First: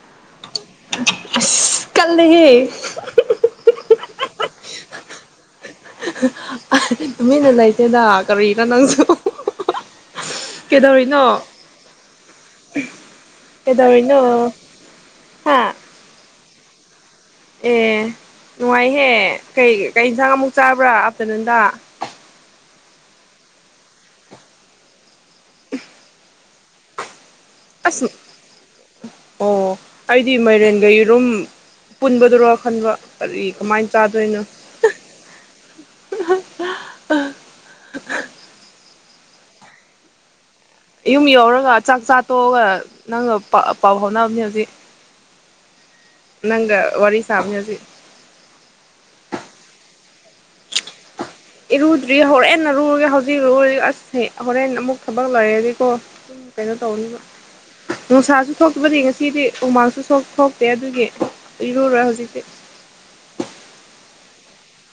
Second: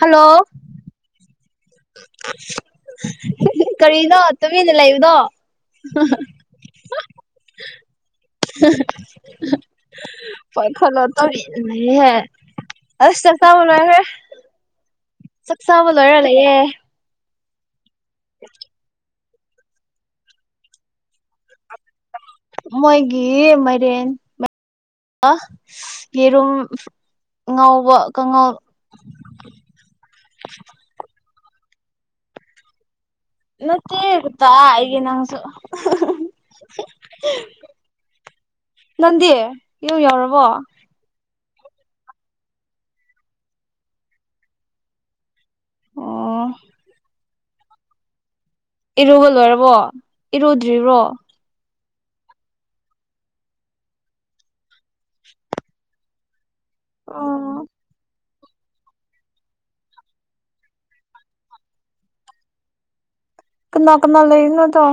hello ꯑꯁ ꯀꯜꯒꯤ ꯀꯔꯤꯅꯣ ꯇꯨꯃꯤꯟꯅ ꯂꯩꯕꯗꯣ ꯇꯨꯃꯤꯅ ꯂꯩꯇꯦꯗ ꯀꯔꯤꯅ ꯅꯪꯁꯨ ꯄꯣꯏꯈꯂꯣ ꯇꯦ ꯀꯩꯗꯧꯔꯤꯅꯣ ꯑꯁ ꯆ ꯆꯥꯕꯨꯅꯦ ꯀꯩꯗꯧꯔꯤꯅꯣ ꯆꯥꯛ ꯍꯥ ꯆꯥꯕ ꯂꯣꯏꯔ ꯂꯩꯌꯦꯦ ꯑꯦ ꯅꯨꯡꯉꯥꯏꯍꯦ ꯀꯩ ꯀꯩ ꯌꯦꯟꯁꯥꯡ ꯑꯃꯨꯛ ꯆꯥꯕ꯭ꯔꯥ ꯑꯞꯇꯅꯟꯗ ꯃꯣꯏꯒꯤ ꯃꯔꯦꯟ ꯌꯦꯔꯨꯝ ꯉꯧꯕ ꯑꯁ ꯀꯥꯡꯉꯧ ꯑꯣ ꯑꯩꯗꯤ ꯃꯥꯏꯔꯦꯟꯒꯩ ꯌꯦꯔꯨꯝ ꯄꯨꯟꯕꯗꯨꯔꯣ ꯈꯟꯕ ꯀꯔꯤ ꯀꯃꯥꯏꯅ ꯆꯥꯗꯣꯏꯅꯣ ꯃꯠꯇꯦꯒꯠꯇ ꯑꯩꯒ ꯅꯪꯁꯨ ꯅꯟꯗꯤꯦ ꯌꯨ ꯌꯥꯎꯔꯕꯣ ꯁꯨꯝ ꯌꯧꯔꯒ ꯆꯥꯛ ꯆꯥ ꯇꯣꯛꯑꯒ ꯅꯪꯒ ꯄꯥꯎ ꯐꯥꯎꯅꯕꯅꯦ ꯍꯧꯖꯤꯛ ꯑꯣ ꯅꯪꯒ ꯋꯥꯔꯤ ꯁꯥꯝꯁꯤ ꯏꯔꯨꯕ ꯂꯣꯏꯔꯕꯣ ꯏꯔꯨꯗ꯭ꯔꯤꯕ꯭ꯔꯣ ꯏꯔꯨꯗ꯭ꯔꯤ ꯍꯣꯔꯦꯟꯟꯅꯔꯨꯔꯒꯦ ꯍꯧꯖꯤꯛꯨꯔ ꯑꯁ ꯍꯣꯔꯦꯟ ꯑꯃꯨꯛ ꯊꯕꯛ ꯂꯩꯔꯦꯗꯤꯀꯣ ꯀꯩꯅꯣ ꯇꯧꯅꯤ ꯑꯣ ꯍ ꯁꯥꯁꯨ ꯊꯣꯛꯇꯕꯗꯤ ꯉꯁꯤꯗꯤ ꯎꯃꯥꯡꯁꯨ ꯊꯣꯛꯇꯦ ꯑꯗꯨꯒꯤ ꯏꯔꯨꯔꯣꯏ ꯍꯧꯖꯤꯛꯇꯤ ꯀꯅꯥ ꯀꯅꯥ ꯂꯩꯅ ꯇ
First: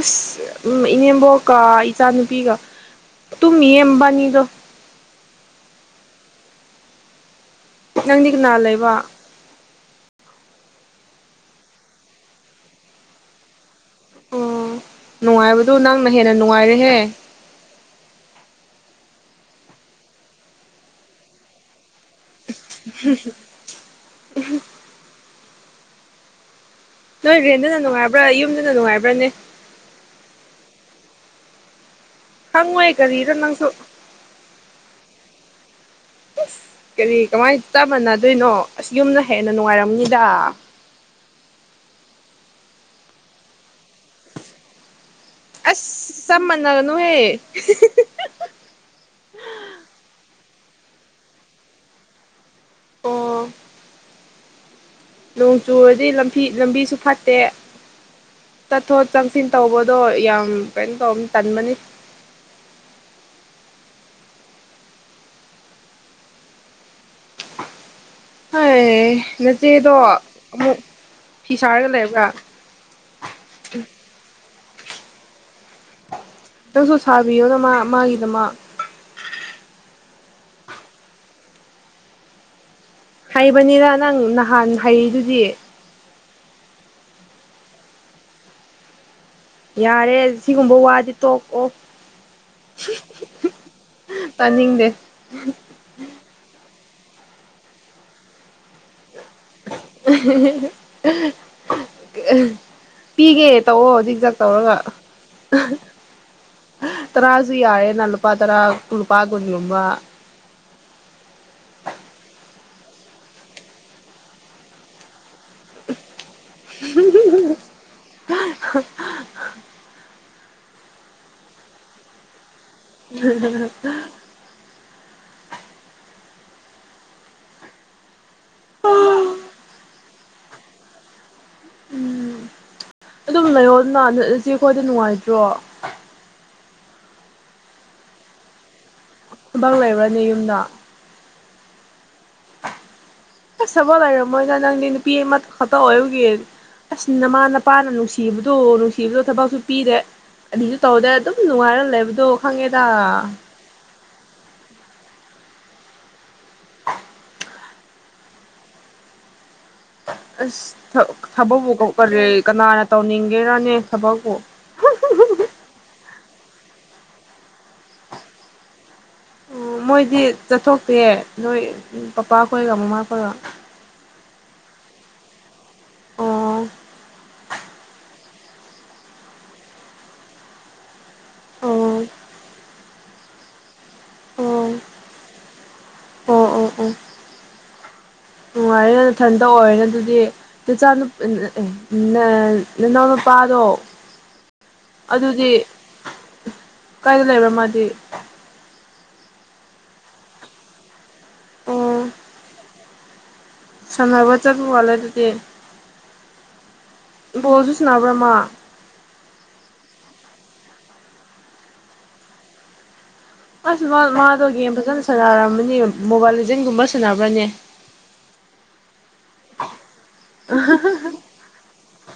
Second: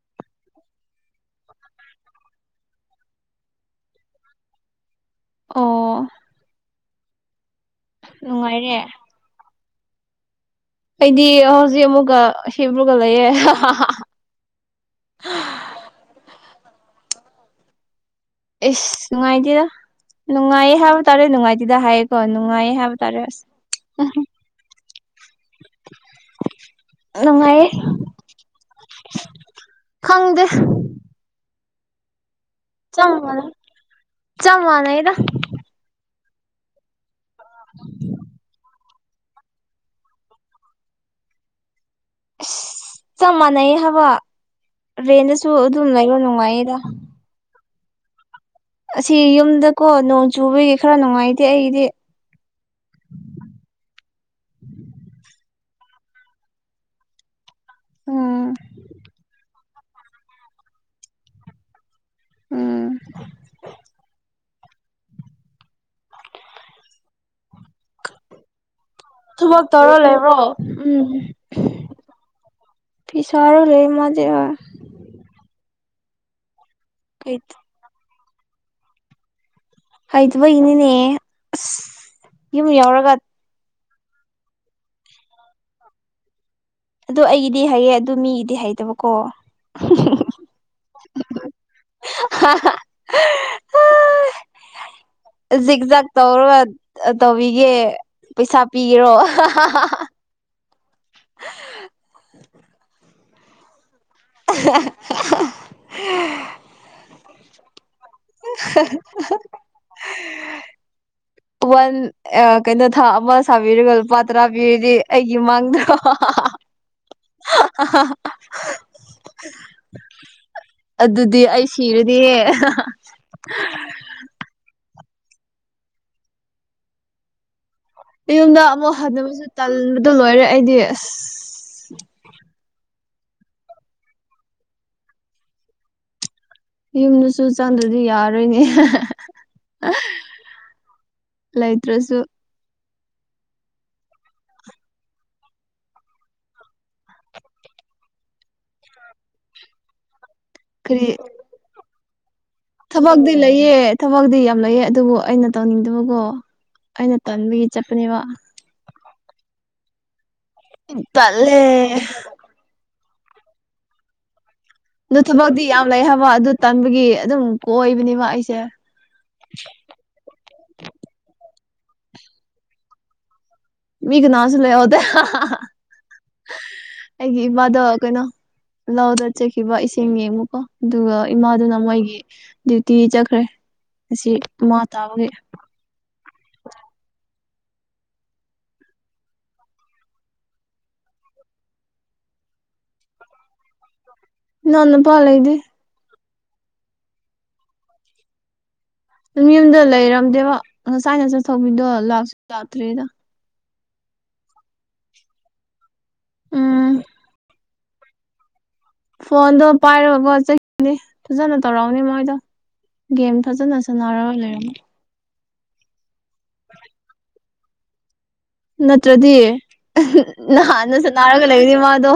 ꯑꯁ ꯎ ꯏꯅꯦꯝꯕꯣꯛꯀ ꯏꯆꯥꯅꯨꯄꯤꯒ ꯇꯨꯃꯤ ꯑꯝꯕꯥꯅꯤꯗ ꯑꯣ ꯅꯪꯗꯤ ꯀꯅꯥ ꯂꯩ ꯂꯩ ꯅꯨꯡꯉꯥꯏꯔꯦ ꯋꯥ ꯑꯩꯗꯤ ꯍꯧꯖꯤꯛ ꯑꯃꯨꯛꯀ ꯁꯤ ꯑꯃꯒ ꯂꯩꯌꯦꯦ ꯑꯣ ꯅꯨꯡꯉꯥꯏꯕꯗꯨ ꯅꯪꯅ ꯍꯦꯟꯅ ꯅꯨꯡꯉꯥꯏꯔꯦꯍꯦ ꯑꯦꯁ ꯅꯨꯡꯉꯥꯏꯇꯦꯗ ꯅꯨꯡꯉꯥꯏꯌꯦ ꯍꯥꯏꯕ ꯇꯥꯔꯦ ꯅꯨꯡꯉꯥꯏꯇꯦꯗ ꯍꯥꯏꯌꯦꯀꯣ ꯅꯨꯡꯉꯥꯏ ꯍꯥꯏꯕ ꯇꯔꯦ ꯅꯣꯏ ꯚ꯭ꯔꯦꯟꯗꯨꯅ ꯅꯨꯡꯉꯥꯏꯕ꯭ꯔꯥ ꯌꯨꯝꯗꯨꯅ ꯅꯨꯡꯉꯥꯏꯕ꯭ꯔꯥꯅꯦ ꯈꯪꯗꯦ ꯈꯪꯉꯣꯏ ꯀꯔꯤꯔ ꯆꯃꯂ ꯅꯪꯁꯨ ꯆꯃꯅ ꯏꯗ ꯑꯁ ꯀꯔꯤ ꯀꯃꯥꯏꯅ ꯇꯥꯕꯅꯗꯣꯏꯅꯣ ꯑꯁ ꯌꯨꯝꯅ ꯍꯦꯟꯅ ꯅꯨꯡꯉꯥꯏꯔꯝꯅꯤꯗ ꯆꯃꯅꯩ ꯍꯥꯕ ꯔꯦꯟꯗꯁꯨ ꯑꯁ ꯑꯗꯨꯝ ꯂꯩꯔꯣ ꯆꯞ ꯅꯨꯡꯉꯥꯏꯌꯦꯗ ꯃꯥꯟꯅꯒꯅꯨꯍꯦ [inaudible] ꯑꯁꯤ ꯌꯨꯝꯗꯀꯣ ꯅꯣꯡ ꯆꯨꯕꯒꯤ ꯈꯔ ꯅꯨꯡꯉꯥꯏꯇꯦ ꯑꯩꯗꯤ ꯑꯣ ꯅꯣꯡ ꯆꯨꯔꯗꯤ ꯂꯝꯕꯤꯁꯨ ꯐꯠꯇꯦ ꯎꯝ ꯇꯠꯊꯣꯠ ꯆꯪꯁꯤꯟ ꯇꯧꯕꯗꯣ ꯌꯥꯝ ꯀꯩꯅꯣ ꯇꯧꯕ ꯇꯟꯕꯅꯤ ꯎꯝ ꯍ ꯊꯕꯛ ꯅꯆꯦꯗꯣ ꯇꯧꯔ ꯂꯩꯕ꯭ꯔꯣ ꯑꯃꯨꯛ ꯐꯤꯁꯔꯒ ꯂꯩꯔꯕ꯭ꯔꯥ ꯄꯤꯁ ꯂꯩ ꯃꯖꯦ ꯈꯤꯇꯪꯁꯨ ꯁꯥꯕꯤꯌꯣꯅ ꯃꯥ ꯃꯥꯒꯤꯗ ꯃꯥ ꯍꯩꯗꯕꯒꯤꯅꯤꯅꯦ ꯑꯁ ꯌꯨꯝ ꯌꯥꯎꯔ ꯍꯩꯕꯅꯤꯗ ꯅꯪ ꯅꯍꯥꯟ ꯍꯩꯔꯤꯗꯨꯗꯤ ꯑꯗꯨ ꯑꯩꯒꯤꯗꯤ ꯍꯥꯏꯌꯦ ꯑꯗꯨ ꯃꯤꯒꯤꯗꯤ ꯍꯩꯇꯕꯀꯣ ꯌꯥꯔꯦ ꯁꯤꯒꯨꯝꯕ ꯋꯥꯗꯤ ꯇꯣꯛ ꯑꯣ ꯄꯅꯤꯡꯗꯦ ꯖꯤꯛ ꯖꯥꯛ ꯇꯧꯔꯒ ꯇꯧꯕꯤꯒꯦ ꯄꯩꯁꯥ ꯄꯤꯒꯦꯔꯣ ꯄꯤꯒꯦ ꯇꯑꯣꯣ ꯍꯧ ꯇꯧꯔꯒ ꯇꯔꯥꯁꯨ ꯌꯥꯔꯦꯅ ꯄꯥ ꯇꯔ ꯎ ꯄꯨꯄꯥ ꯈꯨ ꯔꯝꯕ ꯋꯥꯟ ꯀꯩꯅꯣ ꯊꯥ ꯑꯃ ꯁꯥꯕꯤꯔꯒ ꯂꯨꯄꯥ ꯇꯔꯥ ꯄꯤꯔꯤꯗꯤ ꯑꯩ ꯏꯃꯒ [inaudible] ꯑꯗꯨꯗꯤ ꯑꯩ ꯁꯤꯔꯗꯤ ꯍꯗ ꯌꯨꯝꯗ ꯑꯃꯨꯛ ꯍꯟꯅꯕꯁꯨ ꯇꯟꯕꯗ ꯂꯣꯏꯔꯦ ꯑꯩꯗꯤ ꯑꯁ ꯑꯗꯨꯝ ꯂꯩꯌꯣꯅꯠꯂꯁꯤ ꯑꯩꯈꯣꯏꯗ ꯅꯨꯡꯉꯥꯏꯇ꯭ꯔꯣ ꯌꯨꯝꯗꯁꯨ ꯆꯪꯗ꯭ꯔꯗꯤ ꯌꯥꯔꯣꯏꯅꯦ ꯕꯛ ꯂꯩꯕ꯭ꯔꯅꯦ ꯌꯨꯝꯅ ꯂꯥꯏꯗ ꯔꯣꯁꯨ [inaudible] ꯑꯦ ꯆꯕ ꯂꯥꯛꯦ ꯃꯣꯏ ꯀꯩꯅ ꯅꯨꯄꯤ ꯏꯃꯥ ꯈꯠꯇ ꯍꯒ ꯑꯁ ꯅꯃꯥ ꯅꯄꯥꯅ ꯅꯨꯡꯁꯤꯕꯗꯣ ꯅꯨꯡꯁꯤꯕꯗꯣ ꯊꯕꯛꯁꯨ ꯄꯤꯔꯦ ꯑꯗꯨꯅꯤꯁꯨ ꯇꯧꯗꯦ ꯑꯗꯨꯝ ꯅꯨꯡꯉꯥꯏꯔꯜꯂꯦꯕ ꯊꯕꯒꯗꯂ ꯌꯦꯦꯠ ꯊꯕꯛꯇꯤ ꯌꯥꯝ ꯂꯩꯌꯦ ꯑꯗꯨꯕꯨ ꯑꯩꯅ ꯇꯧꯅꯤꯡꯗꯕꯀꯣ ꯑꯩꯅ ꯇꯧꯍꯟꯕꯒꯤ ꯆꯠꯄꯅꯦꯕ ꯑꯁ ꯊ ꯇꯜꯂꯦ ꯊꯕꯔꯦ ꯀꯅꯥ ꯇꯧꯅꯤꯡꯒꯦꯔꯅꯦ ꯊꯕꯛꯄꯨ ꯑꯗꯨ ꯊꯕꯛꯇꯤ ꯌꯥꯝ ꯂꯩ ꯍꯥꯏꯕ ꯑꯗꯨ ꯇꯟꯕꯒꯤ ꯑꯗꯨꯝ ꯀꯣꯏꯕꯅꯦꯕ ꯑꯩꯁꯦ ꯑꯣ ꯃꯣꯏꯗꯤ ꯆꯠꯊꯣꯛꯇꯦꯦ ꯅꯣꯏ ꯄꯄꯥ ꯈꯣꯏꯔ ꯃꯃꯥ ꯈꯣꯏꯔ ꯃꯤ ꯀꯅꯥꯥꯟꯁꯨ ꯂꯩꯍꯗꯦ ꯑꯣ ꯑꯩꯒꯤ ꯏꯃꯗ ꯀꯩꯅꯣ ꯂꯗꯠꯆꯈꯤꯕ ꯏꯁꯤꯡ ꯌꯦꯡꯉꯨꯀ ꯑꯗꯨꯒ ꯏꯃꯥꯗꯨꯅ ꯑꯣ ꯃꯣꯏꯒꯤ ꯇꯤ ꯆꯠꯈ꯭ꯔꯦ ꯑꯁꯤ ꯑꯣ ꯃꯥ ꯇꯥꯕꯒꯤ ꯑꯣ ꯅꯨꯡꯉꯥꯏꯔꯦꯅꯦ ꯏꯊꯟꯇ ꯑꯣꯏꯔꯦꯅꯦ ꯑꯗꯨꯗꯤꯆꯥꯨ ꯅꯅꯥꯎꯅ ꯅꯨꯄꯥ ꯑꯗꯣ ꯅꯅ ꯄꯥ ꯂꯩ ꯂꯩꯗꯤ ꯀꯥꯏꯗ ꯂꯩꯕ꯭ꯔꯣ ꯃꯥꯗꯤ ꯌꯨꯝꯗ ꯂꯩꯔꯝꯗꯦꯕ ꯉꯁꯥꯏꯅ ꯆꯠꯊꯧꯕꯤꯗꯣ ꯂꯥꯛꯁꯨ ꯂꯥꯛꯇ꯭ꯔꯦꯗ ꯁꯟꯗꯔꯕ ꯆ ꯎꯝ ꯋꯥꯂꯗꯗꯤꯦꯣ ꯅꯕ꯭ꯔꯃ ꯐꯣꯟꯗꯣ ꯄꯥꯏꯔꯀꯣ ꯆꯗꯤ ꯐꯖꯅ ꯇꯧꯔꯛꯎꯅꯦ ꯃꯣꯏꯗꯣ ꯒꯦꯝ ꯐꯖꯅ ꯑꯁ ꯁꯥꯟꯅꯔꯒ ꯃꯥꯗꯣ ꯌꯦ ꯂꯩꯔꯝꯃꯤ ꯐꯖꯅ ꯁꯥꯟꯅꯔꯝꯃꯅꯤ ꯃꯣꯕꯥꯏꯜ ꯂꯤꯖꯟꯒꯨꯝꯕ ꯁꯥꯟꯅꯕ꯭ꯔꯅꯦ ꯅꯠꯇ꯭ꯔꯗꯤ ꯅꯍꯥꯟꯅꯁꯨꯅꯥꯔꯒ ꯂꯩꯗꯤ ꯃꯥꯗꯣ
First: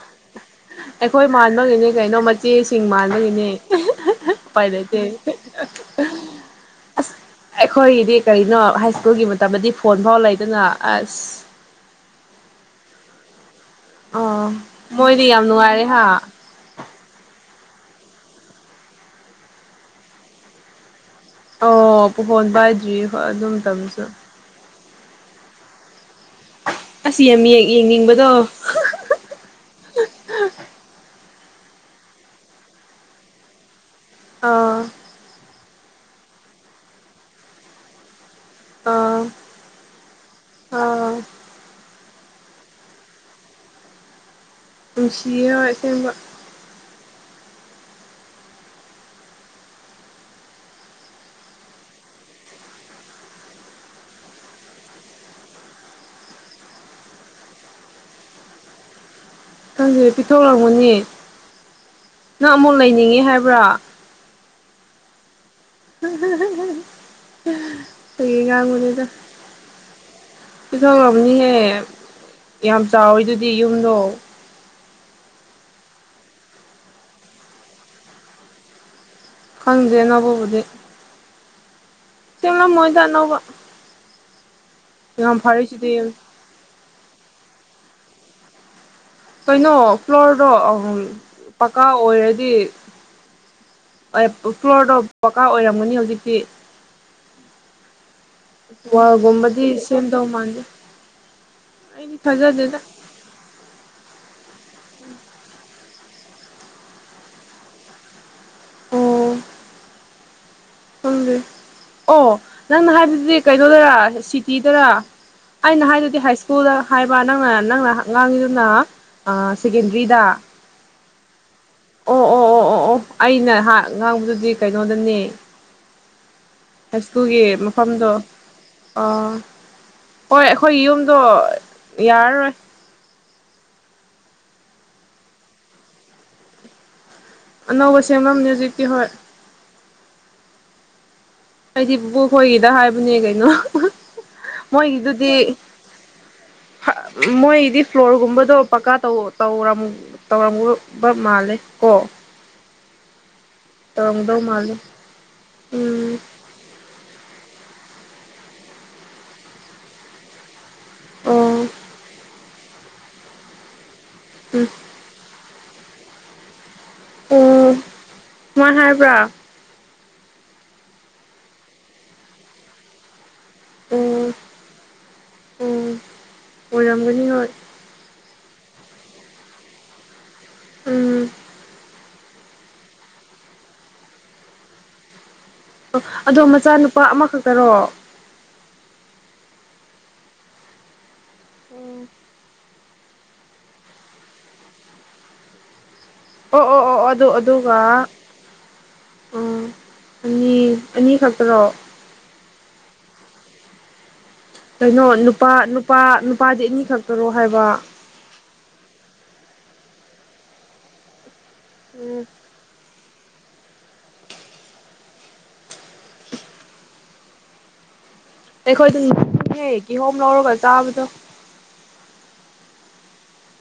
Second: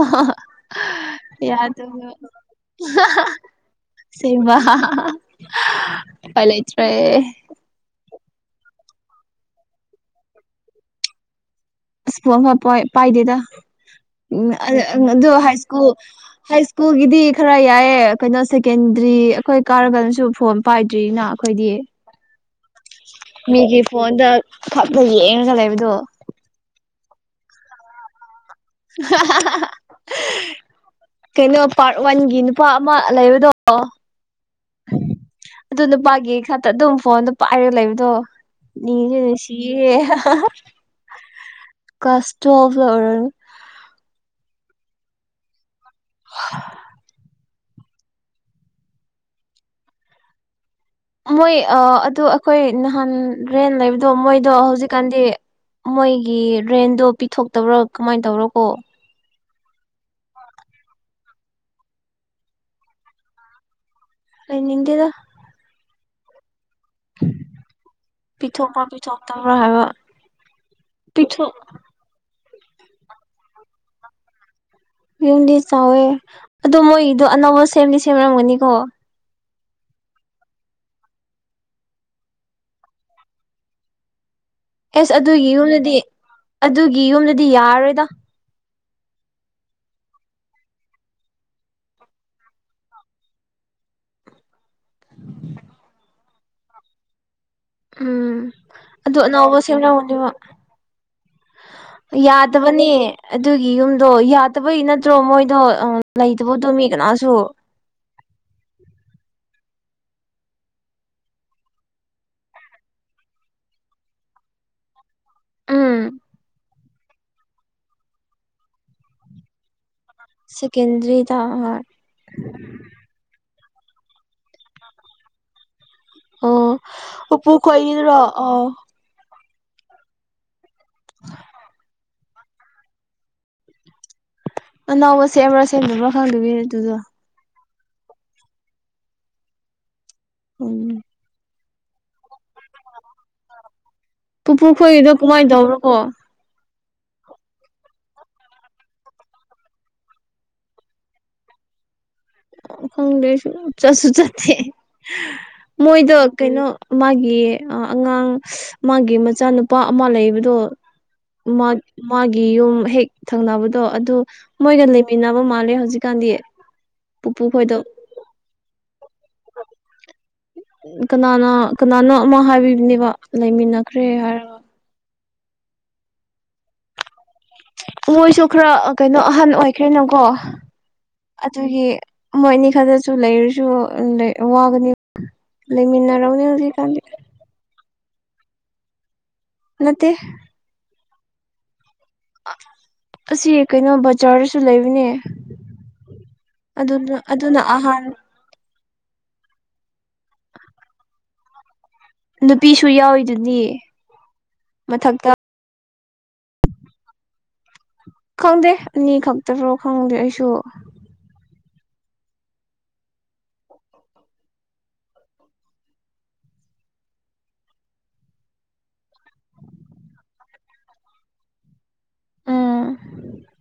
ꯑꯩꯈꯣꯏ ꯃꯥꯟꯕꯒꯤꯅꯦ ꯌꯥꯗꯕ ꯀꯩꯅꯣ ꯃꯆꯦꯁꯤꯡ ꯃꯥꯟꯕꯒꯤꯅꯦ ꯁꯤꯕꯥ ꯎꯄꯥꯏ ꯂꯩꯇꯦ ꯄ ꯂꯩꯆ꯭ꯔꯦ ꯑꯩꯈꯣꯏꯒꯤꯗꯤ ꯀꯔꯤꯅꯣ ꯍꯥꯏ ꯁ꯭ꯀꯨꯜꯒꯤ ꯃꯇꯝꯗꯗꯤ ꯐꯣꯟ ꯐꯥꯎ ꯂꯩꯗꯅ ꯑꯁ ꯑꯁꯄ ꯐ ꯄ ꯄꯥꯏꯗꯦꯗ ꯑꯣ ꯎꯝ ꯑꯗꯨ ꯃꯣꯏꯗꯤ ꯌꯥꯝ ꯍꯥꯏ ꯅꯨꯡꯉꯥꯏꯔꯦ ꯁꯀꯨꯜ ꯍꯥ ꯍꯥꯏ ꯁ꯭ꯀꯨꯜꯒꯤꯗꯤ ꯈꯔ ꯌꯥꯏꯌꯦ ꯀꯩꯅꯣ ꯁꯦꯀꯦꯟꯗ꯭ꯔꯤ ꯑꯩꯈꯣꯏ ꯀꯥꯔꯒꯜꯁꯨ ꯐꯣꯝ ꯄꯥꯏ ꯗ꯭ꯔꯤꯅ ꯑꯩꯈꯣꯏꯗꯤ ꯑꯣ ꯐꯣꯟ ꯄꯥꯏꯗ꯭ꯔꯤ ꯍꯣꯏ ꯑꯗꯨ ꯃꯤꯒꯤ ꯃꯇꯝꯗꯁꯨ ꯐꯣꯟꯗ ꯐꯞꯅ ꯌꯦꯛꯑꯅ ꯈꯠꯂꯕꯗꯣ ꯑꯁ ꯌꯥꯝ ꯌꯦꯡꯅꯤꯡꯕꯗꯣ [inaudible] ꯀꯩꯅꯣ ꯄꯥꯔꯠ ꯋꯥꯟꯒꯤ ꯅꯨꯄꯥ ꯑꯃ ꯂꯩꯕꯗꯣ ꯑꯥ ꯑꯗꯨ ꯅꯨꯄꯥꯒꯤ ꯈꯛꯇ ꯑꯗꯨꯝ ꯐꯣꯟ ꯅꯨꯄꯥ ꯍꯥꯏꯔꯒ ꯂꯩꯕꯗꯣ ꯅꯁꯨꯦ ꯑꯥ ꯅꯨꯡꯁꯤꯌꯦ ꯑꯥ ꯀꯁꯣ ꯐꯔ ꯅꯨꯡꯁꯤꯔꯣ ꯏꯦꯡꯕ ꯃꯣꯏ ꯑꯗꯨ ꯑꯩꯈꯣꯏ ꯅꯍꯥꯟ ꯔꯦꯟ ꯂꯩꯕꯗꯣ ꯃꯣꯏꯗꯣ ꯍꯧꯖꯤꯛꯀꯥꯟꯗꯤ ꯃꯣꯏꯒꯤ ꯔꯦꯟꯗꯣ ꯄꯤꯊꯣꯛꯇꯕ꯭ꯔꯣ ꯀꯃꯥꯏꯅ ꯇꯧꯕꯔꯣ ꯀꯣ ꯈꯪꯁꯦ ꯄꯤꯊꯣꯛꯂꯝꯛꯃꯨꯅꯦ ꯅꯪ ꯑꯃꯨꯛ ꯂꯩꯅꯤꯡꯉꯦ ꯍꯥꯏꯕ꯭ꯔꯥ ꯅꯤꯡꯗꯦꯗ ꯊꯒ ꯄꯤꯊꯣꯛꯄ꯭ꯔꯥ ꯃꯗꯤꯗ ꯄꯤꯊꯣꯛꯇꯕ꯭ꯔꯥ ꯍꯥꯏꯕ ꯄꯤꯊꯣꯛ ꯄꯤꯊꯣꯛꯂꯕꯅꯤꯍꯦ ꯌꯥꯝ ꯆꯥꯎꯋꯤ ꯑꯗꯨꯗꯤ ꯌꯨꯝꯗꯣ ꯌꯨꯝꯗꯤ ꯆꯥꯎꯋꯦ ꯑꯗꯣ ꯃꯣꯏꯒꯤꯗꯣ ꯑꯅꯧꯕ ꯁꯦꯝꯗꯤ ꯁꯦꯝꯔꯝꯒꯅꯤꯀꯣ ꯈꯪꯗꯦꯅꯕꯨꯕꯨꯗꯤ ꯆꯥ ꯃꯣꯏꯗꯥꯛꯅꯣꯧꯕ ꯑꯦꯁ ꯑꯗꯨꯒꯤ ꯌꯨꯝꯗꯗꯤ ꯑꯗꯨꯒꯤ ꯌꯨꯝꯗꯗꯤ ꯌꯥꯔꯔꯣꯏꯗ ꯀꯩꯅꯣ ꯐ꯭ꯂꯣꯔꯗꯣ ꯄꯀꯥ ꯑꯣꯏꯔꯗꯤ ꯐ꯭ꯂꯣꯔꯗꯣ ꯄꯀꯥꯔ ꯑꯣꯏꯔꯝꯒꯅꯤ ꯍꯧꯖꯤꯛꯇꯤ ꯎꯝ ꯑꯗꯨ ꯑꯅꯧꯕ ꯋꯥꯜꯒꯨꯝꯕꯗꯤ ꯁꯦꯝꯗꯧ ꯁꯦꯝꯅꯎꯅꯦꯕ ꯃꯥꯟꯗꯦ ꯑꯩꯗꯤ ꯊꯥꯖꯗꯦꯗ ꯌꯥꯗꯕꯅꯦ ꯑꯗꯨꯒꯤ ꯌꯨꯝꯗꯣ ꯐꯠꯇꯕꯩ ꯅꯠꯇ꯭ꯔꯣ ꯃꯣꯏꯗꯣ ꯂꯩꯇꯕ ꯇꯣꯃꯤ ꯀꯅꯥꯁꯨ ꯈꯪꯦ ꯑꯣ ꯅꯪꯅ ꯍꯥꯏꯕꯗꯨꯗꯤ ꯀꯩꯅꯣꯗꯔ ꯁꯤꯇꯤꯗꯔ ꯑꯩꯅ ꯍꯥꯏꯗꯨꯗꯤ ꯍꯥꯏ ꯁ꯭ꯀꯨꯜꯗ ꯍꯥꯏꯕ ꯅꯪꯅ ꯅꯪꯅꯉꯥꯡꯉꯤꯗꯨꯅ ꯁꯦꯗ ꯁꯀꯦꯟꯗ꯭ꯔꯔꯤꯗ ꯑꯣ ꯑꯣ ꯑꯣ ꯑꯣ ꯑꯣ ꯑꯩꯅꯍꯥꯛ ꯉꯥꯡꯕꯗꯨꯗꯤ ꯀꯩꯅꯣꯗꯅꯦ ꯑꯣ ꯍꯥꯏ ꯁ꯭ꯀꯨꯜꯒꯤ ꯄꯨꯄꯨ ꯃꯐꯝꯗꯣ ꯈꯣꯏꯒꯤꯗꯨꯔꯣ ꯑꯣ ꯑ ꯍꯣꯏ ꯑꯩꯈꯣꯏ ꯌꯨꯝꯗꯣ ꯌꯥꯔꯔꯣꯏ ꯑꯅꯧꯕ ꯁꯦꯝꯕ꯭ꯔꯥ ꯁꯦꯝꯗꯕ꯭ꯔꯥ ꯈꯪꯗꯕꯤꯅꯦ ꯑꯗꯨꯗ ꯑꯅꯧꯕ ꯁꯦꯝꯕꯅꯦ ꯍꯧꯖꯤꯛꯇꯤ ꯍꯣꯏ ꯎꯝ ꯑꯩꯗꯤ ꯄꯨꯕꯣꯛ ꯈꯣꯏꯒꯤꯗ ꯍꯥꯏꯕꯅꯦ ꯀꯩꯅꯣ ꯄꯨꯄꯨꯈꯣꯏꯒꯤꯗꯣ ꯀꯃꯥꯏꯅ ꯇꯧꯕꯅꯣ ꯀꯣ ꯃꯣꯏꯗꯤ ꯐ꯭ꯂꯣꯔꯒꯨꯝꯕꯗꯣ ꯄꯀꯥꯧꯔ ꯇꯧꯔꯝꯕ ꯃꯥꯜꯂꯦ ꯑꯣ ꯈꯪꯗ꯭ꯔꯦꯁꯨ ꯆꯠꯁꯨ ꯆꯠꯇꯦ ꯃꯥꯜꯂꯦ ꯎꯝ ꯃꯣꯏꯗ ꯀꯩꯅꯣ ꯃꯥꯒꯤ ꯑꯉꯥꯡ ꯃꯥꯒꯤ ꯃꯆꯥꯅꯨꯄꯥ ꯑꯃ ꯂꯩꯕꯗꯣ ꯑꯣ ꯃꯥꯒꯤ ꯌꯨꯝ ꯍꯦꯛ ꯊꯪꯅꯕꯗꯣ ꯑꯗꯨ ꯎꯝ ꯃꯣꯏꯒ ꯂꯩꯃꯤꯟꯅꯅꯕ ꯃꯥꯜꯂꯦ ꯍꯧꯖꯤꯛꯀꯥꯟꯗꯤ ꯄꯨꯄꯨ ꯈꯣꯏꯗꯣ ꯍ ꯍꯥꯏꯕ꯭ꯔꯥ ꯀꯅꯥꯅ ꯀꯅꯥꯅꯣ ꯑꯃ ꯍꯥꯏꯕꯤꯕꯅꯦꯕ ꯂꯩꯃꯤꯟꯅꯈ꯭ꯔꯦ ꯍꯥꯏꯔꯒ ꯑꯣ ꯑꯣꯏꯔꯝꯒꯅꯤ ꯍꯣꯏ ꯃꯣꯏꯁꯨ ꯈꯔ ꯀꯩꯅꯣ ꯑꯍꯟ ꯑꯣꯏꯈ꯭ꯔꯦꯅꯀꯣ ꯎꯝ ꯑꯗꯨꯒꯤ ꯃꯣꯏ ꯑꯅꯤ ꯈꯗꯁꯨ ꯂꯩꯔꯁꯨ ꯋꯥꯒꯅꯤ ꯂꯩꯃꯤꯟꯅꯔꯥꯎꯅꯤ ꯑꯗꯣ ꯍꯧꯖꯤꯛ ꯀ ꯃꯆꯥꯅꯨꯄꯥ ꯑꯃꯈꯛꯇꯔꯣ ꯅꯇ ꯎꯝ ꯑꯁꯤ ꯀꯩꯅꯣ ꯕꯖꯥꯔꯗꯁꯨ ꯂꯩꯕꯅꯦ ꯑꯣ ꯑꯣ ꯑꯣ ꯑꯗꯨꯅ ꯑꯗꯨ ꯑꯗꯨꯅ ꯑꯗꯨꯒ ꯑꯍꯥꯟ ꯑꯣ ꯑꯅꯤ ꯑꯅꯤ ꯈꯛꯇ꯭ꯔꯣ ꯅꯨꯄꯤꯁꯨ ꯌꯥꯎꯋꯔꯤꯗꯨꯅꯤ ꯀꯩꯅꯣ ꯅꯨꯄꯥ ꯅꯨꯄꯥ ꯅꯨꯄꯥꯗꯤ ꯑꯅꯤ ꯈꯛꯇꯔꯣ ꯍꯥꯏꯕ ꯈꯪꯗꯦ ꯑꯅꯤ ꯈꯛꯇꯔꯣ ꯈꯪꯗꯦ ꯑꯩꯁꯨ ꯎꯝ ꯑꯩꯈꯣꯏꯗ ꯍꯦꯛ ꯍꯦꯛ ꯀꯤꯍꯣꯝ ꯂꯧꯔꯒ ꯆꯥꯕꯗꯣ ꯑꯥ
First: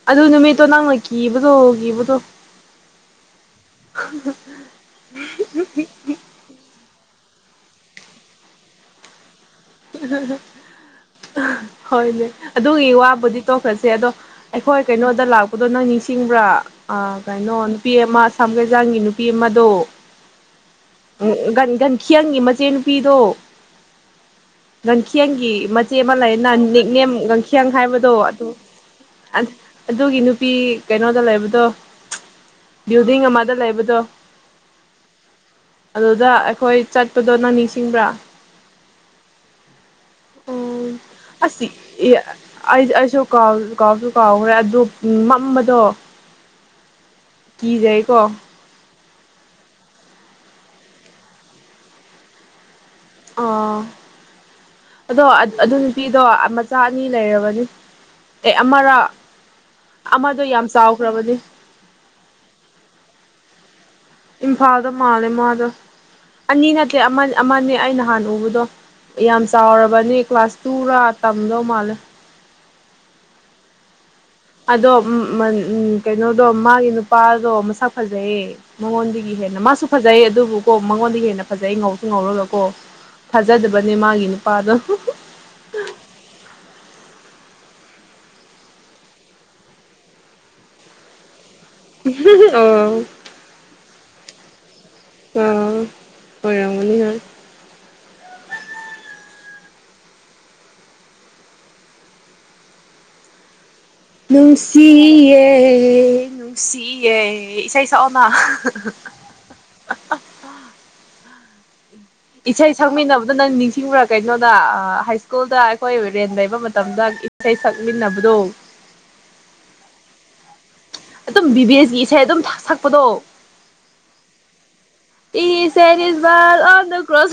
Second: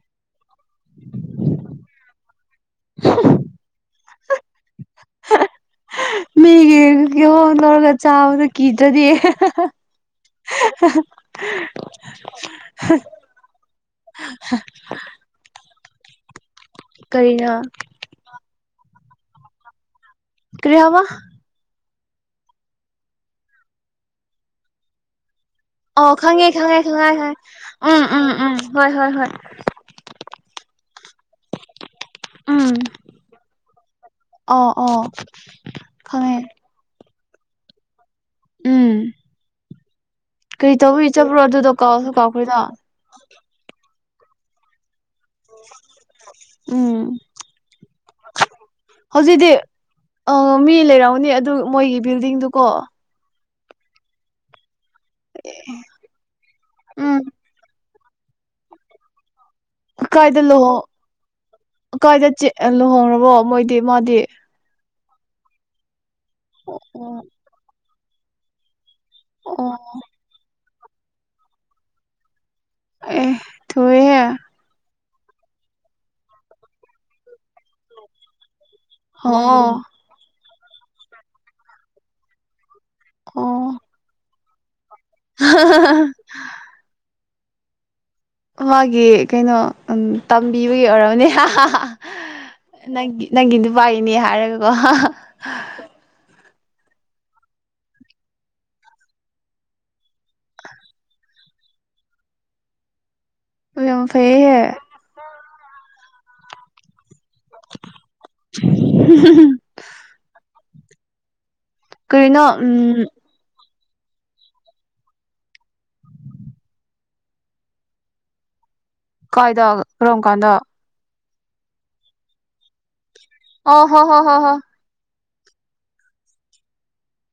ꯑꯗꯨ ꯅꯨꯃꯤꯠꯇꯣ ꯅꯪꯅ ꯀꯤꯕꯗꯣ ꯀꯤꯕꯗꯣ [inaudible] ꯃꯤꯒꯤ ꯀꯍꯣꯡ ꯇꯧꯔꯒ ꯆꯥꯕꯗ ꯀꯤꯗ꯭ꯔꯗꯤ ꯎ ꯎꯝ ꯍꯣꯏꯅꯦ ꯑꯗꯨꯒꯤ ꯋꯥꯕꯨꯗꯤ ꯇꯣꯛꯈꯁꯦ ꯑꯗꯣ ꯑꯩꯈꯣꯏ ꯀꯩꯅꯣꯗ ꯂꯥꯛꯄꯗꯣ ꯅꯪ ꯆꯤꯡꯕ꯭ꯔꯥ ꯀꯔꯤꯅꯣ ꯀꯩꯅꯣ ꯅꯨꯄꯤ ꯑꯃ ꯑꯁꯥꯝ ꯀꯩꯖꯥꯡꯒꯤ ꯅꯨꯄꯤ ꯑꯃꯗꯣ ꯀꯔꯤ ꯍꯥꯏꯕ ꯎꯝ ꯒꯟꯈꯤꯌꯪꯒꯤ ꯃꯆꯦ ꯅꯨꯨꯄꯤꯗꯣ ꯅꯟꯈꯤꯌꯥꯪꯒꯤꯤ ꯃꯆꯦ ꯑꯣ ꯑꯃ ꯈꯪꯉꯦ ꯂꯩꯌꯦꯅ ꯈꯪꯉꯦ ꯅꯤꯛꯅꯦꯝ ꯈꯪꯉꯦ ꯈꯪꯉꯦ ꯒꯪꯈꯡ ꯎꯝ ꯍꯥꯏꯕꯗꯣ ꯎꯝ ꯑꯗꯨ ꯎꯝ ꯍꯣꯏ ꯍꯣꯏ ꯍꯣꯏ ꯑꯗꯨꯒꯤ ꯅꯨꯄꯤ ꯀꯩꯅꯣꯗ ꯂꯩꯕꯗꯣ ꯕꯤꯜꯗꯤꯡ ꯑꯃꯗ ꯂꯩꯕꯗꯣ ꯑ ꯑꯣ ꯈꯉꯦ ꯇꯗꯣꯅ ꯅꯤꯡꯁꯤꯡꯕ꯭ꯔꯥ ꯎꯝ ꯀꯔꯤ ꯎꯝ ꯇꯧꯕꯒꯤ ꯆꯠꯄ꯭ꯔꯣ ꯑꯁꯤ ꯑꯗꯨꯗꯣ ꯀꯥꯎꯁꯨ ꯀꯥꯎꯈ꯭ꯔꯦꯗ ꯑꯦ ꯑꯁꯨ ꯀꯥ ꯀꯥ ꯀꯥꯎꯈ꯭ꯔꯦ ꯑꯗꯨꯗꯣ ꯃꯝꯕꯗꯣ ꯎꯝ ꯀ ꯌꯥꯥꯏꯀꯣ ꯍꯧꯖꯤꯛꯇꯤ ꯑ ꯃꯤ ꯂꯩꯔꯝꯅꯤ ꯑꯗꯨ ꯃꯣꯏꯒꯤ ꯕꯤꯜꯗꯤꯡꯗꯨꯀꯣ ꯑꯣ ꯑꯗꯣ ꯑꯗꯨ ꯅꯨꯄꯤꯗꯣ ꯃꯆꯥ ꯑꯅꯤ ꯎꯝ ꯂꯩꯔꯕꯅꯤ ꯑꯦ ꯑꯃꯔ ꯀ ꯀꯥꯏꯗ ꯑꯃꯗꯣ ꯌꯥꯝ ꯂꯨꯍꯣꯡ ꯆꯥꯎꯈ꯭ꯔꯕꯅꯤ ꯀ ꯀꯥꯏꯗ ꯂꯨꯍꯧꯔꯕꯣ ꯃꯣꯏꯗꯤ ꯃ ꯑ ꯃꯥꯜꯂꯦ ꯃꯥꯗꯣ ꯑꯅꯤ ꯅꯠꯇꯦ ꯑꯣ ꯑꯃꯅꯦ ꯑꯩ ꯅꯍꯥꯟ ꯎꯕꯗꯣ ꯌꯥꯝ ꯑꯣ ꯆꯥꯎꯔꯕꯅꯤ ꯀ꯭ꯂꯥꯁ ꯇꯨꯔꯥ ꯇꯝꯗꯧ ꯃꯥꯜꯂꯦ ꯑꯦ ꯊꯣꯏꯍꯦ ꯑꯗꯣ ꯀꯩꯅꯣꯗꯣ ꯃꯥꯒꯤ ꯅꯨꯄꯥꯗꯣ ꯃꯁꯥ ꯐꯖꯩꯌꯦ ꯃꯉꯣꯟꯗꯒꯤ ꯍꯦꯟꯅ ꯑꯣ ꯃꯥꯁꯨ ꯐꯖꯩ ꯑꯗꯨꯕꯨꯀꯣ ꯃꯉꯣꯟꯗꯒꯤ ꯍꯦꯟꯅ ꯐꯖꯩ ꯉꯧꯁꯨ ꯉꯧꯔꯒ ꯀꯣ ꯑꯣ ꯐꯥꯖꯗꯕꯅꯦ ꯃꯥꯒꯤ ꯅꯨꯄꯥꯗꯣ [inaudible] ꯃꯥꯒꯤ ꯀꯩꯅꯣ ꯇꯝꯕꯤꯕꯒꯤ ꯑꯣꯏꯔꯔꯕꯅꯦ ꯑꯣ ꯪ ꯅꯪꯒꯤꯗꯨ ꯄꯥꯏꯔꯤꯅꯦ ꯍꯥꯏꯔꯒꯀꯣ ꯍꯣꯏꯔꯃꯅꯤ ꯍꯥꯏ ꯌꯥꯝ ꯐꯩꯌꯦ ꯅꯨꯡꯁꯤ ꯂꯅꯨꯡꯁꯤ ꯑꯦ ꯏꯁꯩ ꯁꯛꯑꯣꯅ ꯀꯔꯤꯅꯣ ꯏꯁꯩ ꯎꯝ ꯁꯛꯃꯤꯟꯅꯕꯗ ꯅ ꯅꯤꯡ ꯑꯤꯡꯕ꯭ꯔꯥ ꯀꯩꯅꯣꯗ ꯍꯥꯏ ꯁ꯭ꯀꯨꯜꯗ ꯑꯩꯈꯣꯏ ꯔꯦꯟ ꯂꯩꯕ ꯃꯇꯝꯗ ꯏꯁꯩ ꯁꯛꯃꯤꯟꯅꯕꯗꯣ ꯀꯥꯏꯗ ꯔꯣꯝ ꯀꯥꯟꯗ ꯑꯗꯨꯝ ꯕꯤꯕꯦꯁꯀꯤ ꯏꯁꯩ ꯑꯗꯨꯝ ꯁꯛꯄꯗꯣ ꯑꯣ ꯍꯣ ꯍꯣ ꯍꯣ ꯍꯣ ꯏ ꯁꯦꯔꯤ ꯀ꯭ꯔꯣ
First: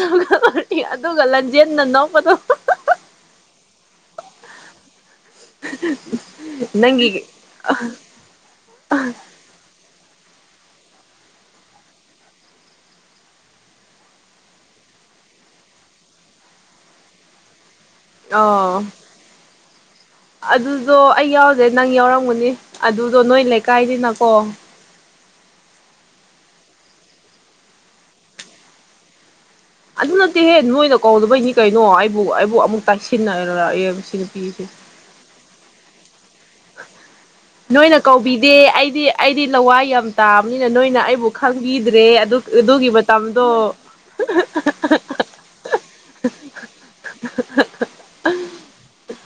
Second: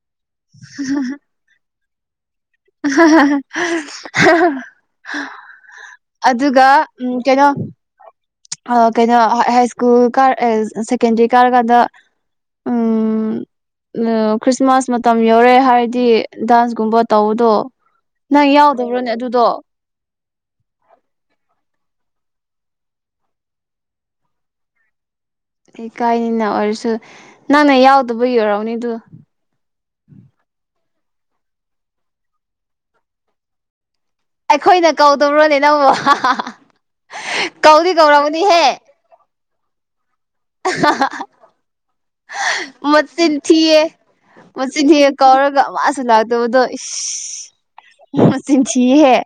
ꯑꯗꯨꯒ ꯂꯖꯦ ꯅ ꯅꯃꯗꯨ [inaudible] ꯑꯗꯨꯒ ꯎꯝ ꯅꯪꯒꯤ ꯀꯩꯅꯣ ꯀꯩꯅꯣ ꯍꯥꯏ ꯁ꯭ꯀꯨꯜ ꯀꯥꯔ ꯁꯦꯀꯦꯟꯗꯔꯤ ꯀꯥꯔꯀꯥꯟꯗ ꯎꯝ ꯎ ꯈ꯭ꯔꯤꯁꯃꯥꯁ ꯃꯇꯝ ꯌꯧꯔꯦ ꯍꯥꯏꯔꯗꯤ ꯗꯥꯟꯁꯀꯨꯝꯕ ꯇꯧꯕꯗꯣ ꯅꯪ ꯑꯣ ꯌꯥꯎꯗꯕ꯭ꯔꯣꯅꯦ ꯑꯗꯨꯗꯣ ꯑꯗꯨꯗꯣ ꯑꯩ ꯌꯥꯎꯔꯗꯦ ꯅꯪ ꯌꯥꯎꯔꯝꯒꯅꯤ ꯑꯗꯨꯗꯣ ꯅꯣꯏ ꯂꯩꯀꯥꯏꯅꯤꯅꯀꯣ ꯏ ꯀꯥꯏꯅꯤꯅ ꯑꯣꯏꯔꯁꯨ ꯅꯪꯅ ꯌꯥꯎꯗꯕ ꯌꯔꯎꯅꯤꯗ ꯑꯗꯨ ꯅꯠꯇꯦꯍꯦ ꯅꯣꯏꯅ ꯀꯧꯗꯕꯩꯅꯤ ꯀꯩꯅꯣ ꯑꯩꯕꯨ ꯑꯩꯕꯨ ꯑꯃꯨꯛ ꯇꯥꯏꯁꯤꯟꯅꯔꯛꯑꯦ ꯅꯨꯄꯤꯁꯦ ꯑꯩꯈꯣꯏꯅ ꯀꯧꯗꯕ꯭ꯔꯣꯅꯦ ꯅꯪ ꯅꯣꯏꯅ ꯀꯧꯕꯤꯗꯦ ꯑꯩꯗꯤ ꯑꯩꯗꯤ ꯂꯋꯥ ꯌꯥꯝ ꯇꯥꯕꯅꯤꯅ ꯅꯣꯏꯅ ꯑꯩꯕꯨ ꯈꯪꯕꯤꯗ꯭ꯔꯦ ꯑꯗꯨꯒꯤ ꯃꯆꯤꯟ ꯃꯇꯝꯗꯣ ꯊꯤꯌꯦ ꯃꯆꯤꯟ ꯍꯦꯛ ꯀꯧꯔꯒ ꯃꯥꯁꯨ ꯂꯥꯛꯇꯕꯗꯣ ꯏ ꯃꯁꯤꯍꯦ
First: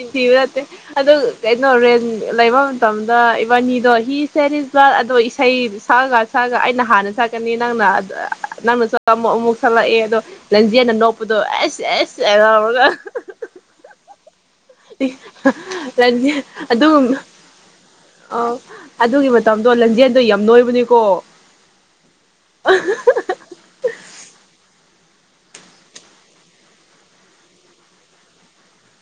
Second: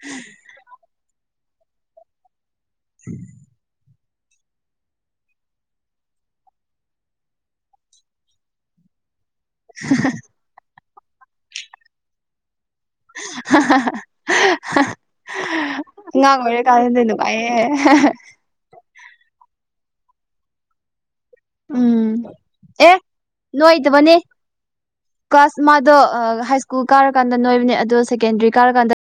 ꯏ ꯏꯕ꯭ꯔꯠꯇꯦ ꯑꯗꯨ ꯀꯩꯅꯣ ꯔꯦꯟ ꯂꯩꯕ ꯃꯇꯝꯗ ꯏꯕꯥꯅꯤꯗꯣ ꯁꯔꯤ ꯑꯗꯣ ꯏꯁꯩ ꯁꯛꯑꯒ ꯁꯛꯒ ꯑꯩꯅ ꯍꯥꯟꯅ ꯁꯛꯀꯅꯤ ꯅꯪꯅ ꯅꯪꯅ ꯑꯃꯨꯛ ꯑꯃꯨꯛ ꯁꯠꯂꯛꯑꯦ ꯑꯗꯣ ꯂꯟꯖꯦꯜꯅ ꯅꯣꯛꯞꯄꯗꯣ ꯑꯁ ꯑꯁ ꯌꯥꯥꯎꯔꯒ [inaudible] ꯑꯉꯥꯡ ꯑꯣꯏꯔꯤꯀꯥꯟꯗꯗꯤ ꯑꯗꯨꯒ ꯅꯨꯡꯉꯥꯏꯌꯦ ꯑ ꯑꯗꯨꯒꯤ ꯃꯇꯝ ꯑꯗꯣ ꯂꯪꯖꯦꯜꯗꯣ ꯌꯥꯝ ꯅꯣꯏꯕꯅꯤꯀꯣ ꯎꯝ ꯑꯦ ꯅꯣꯏꯗꯕꯅꯦ ꯀ꯭ꯂꯥꯁ ꯃꯥꯗꯣ ꯍꯥꯏ ꯁ꯭ꯀꯨꯜ ꯀꯥꯔꯀꯥꯟꯗ ꯅꯣꯏꯕꯅꯦ ꯑꯣ ꯁꯦꯀꯦꯟꯗꯔꯤ ꯀꯥꯔꯀꯥꯟꯗ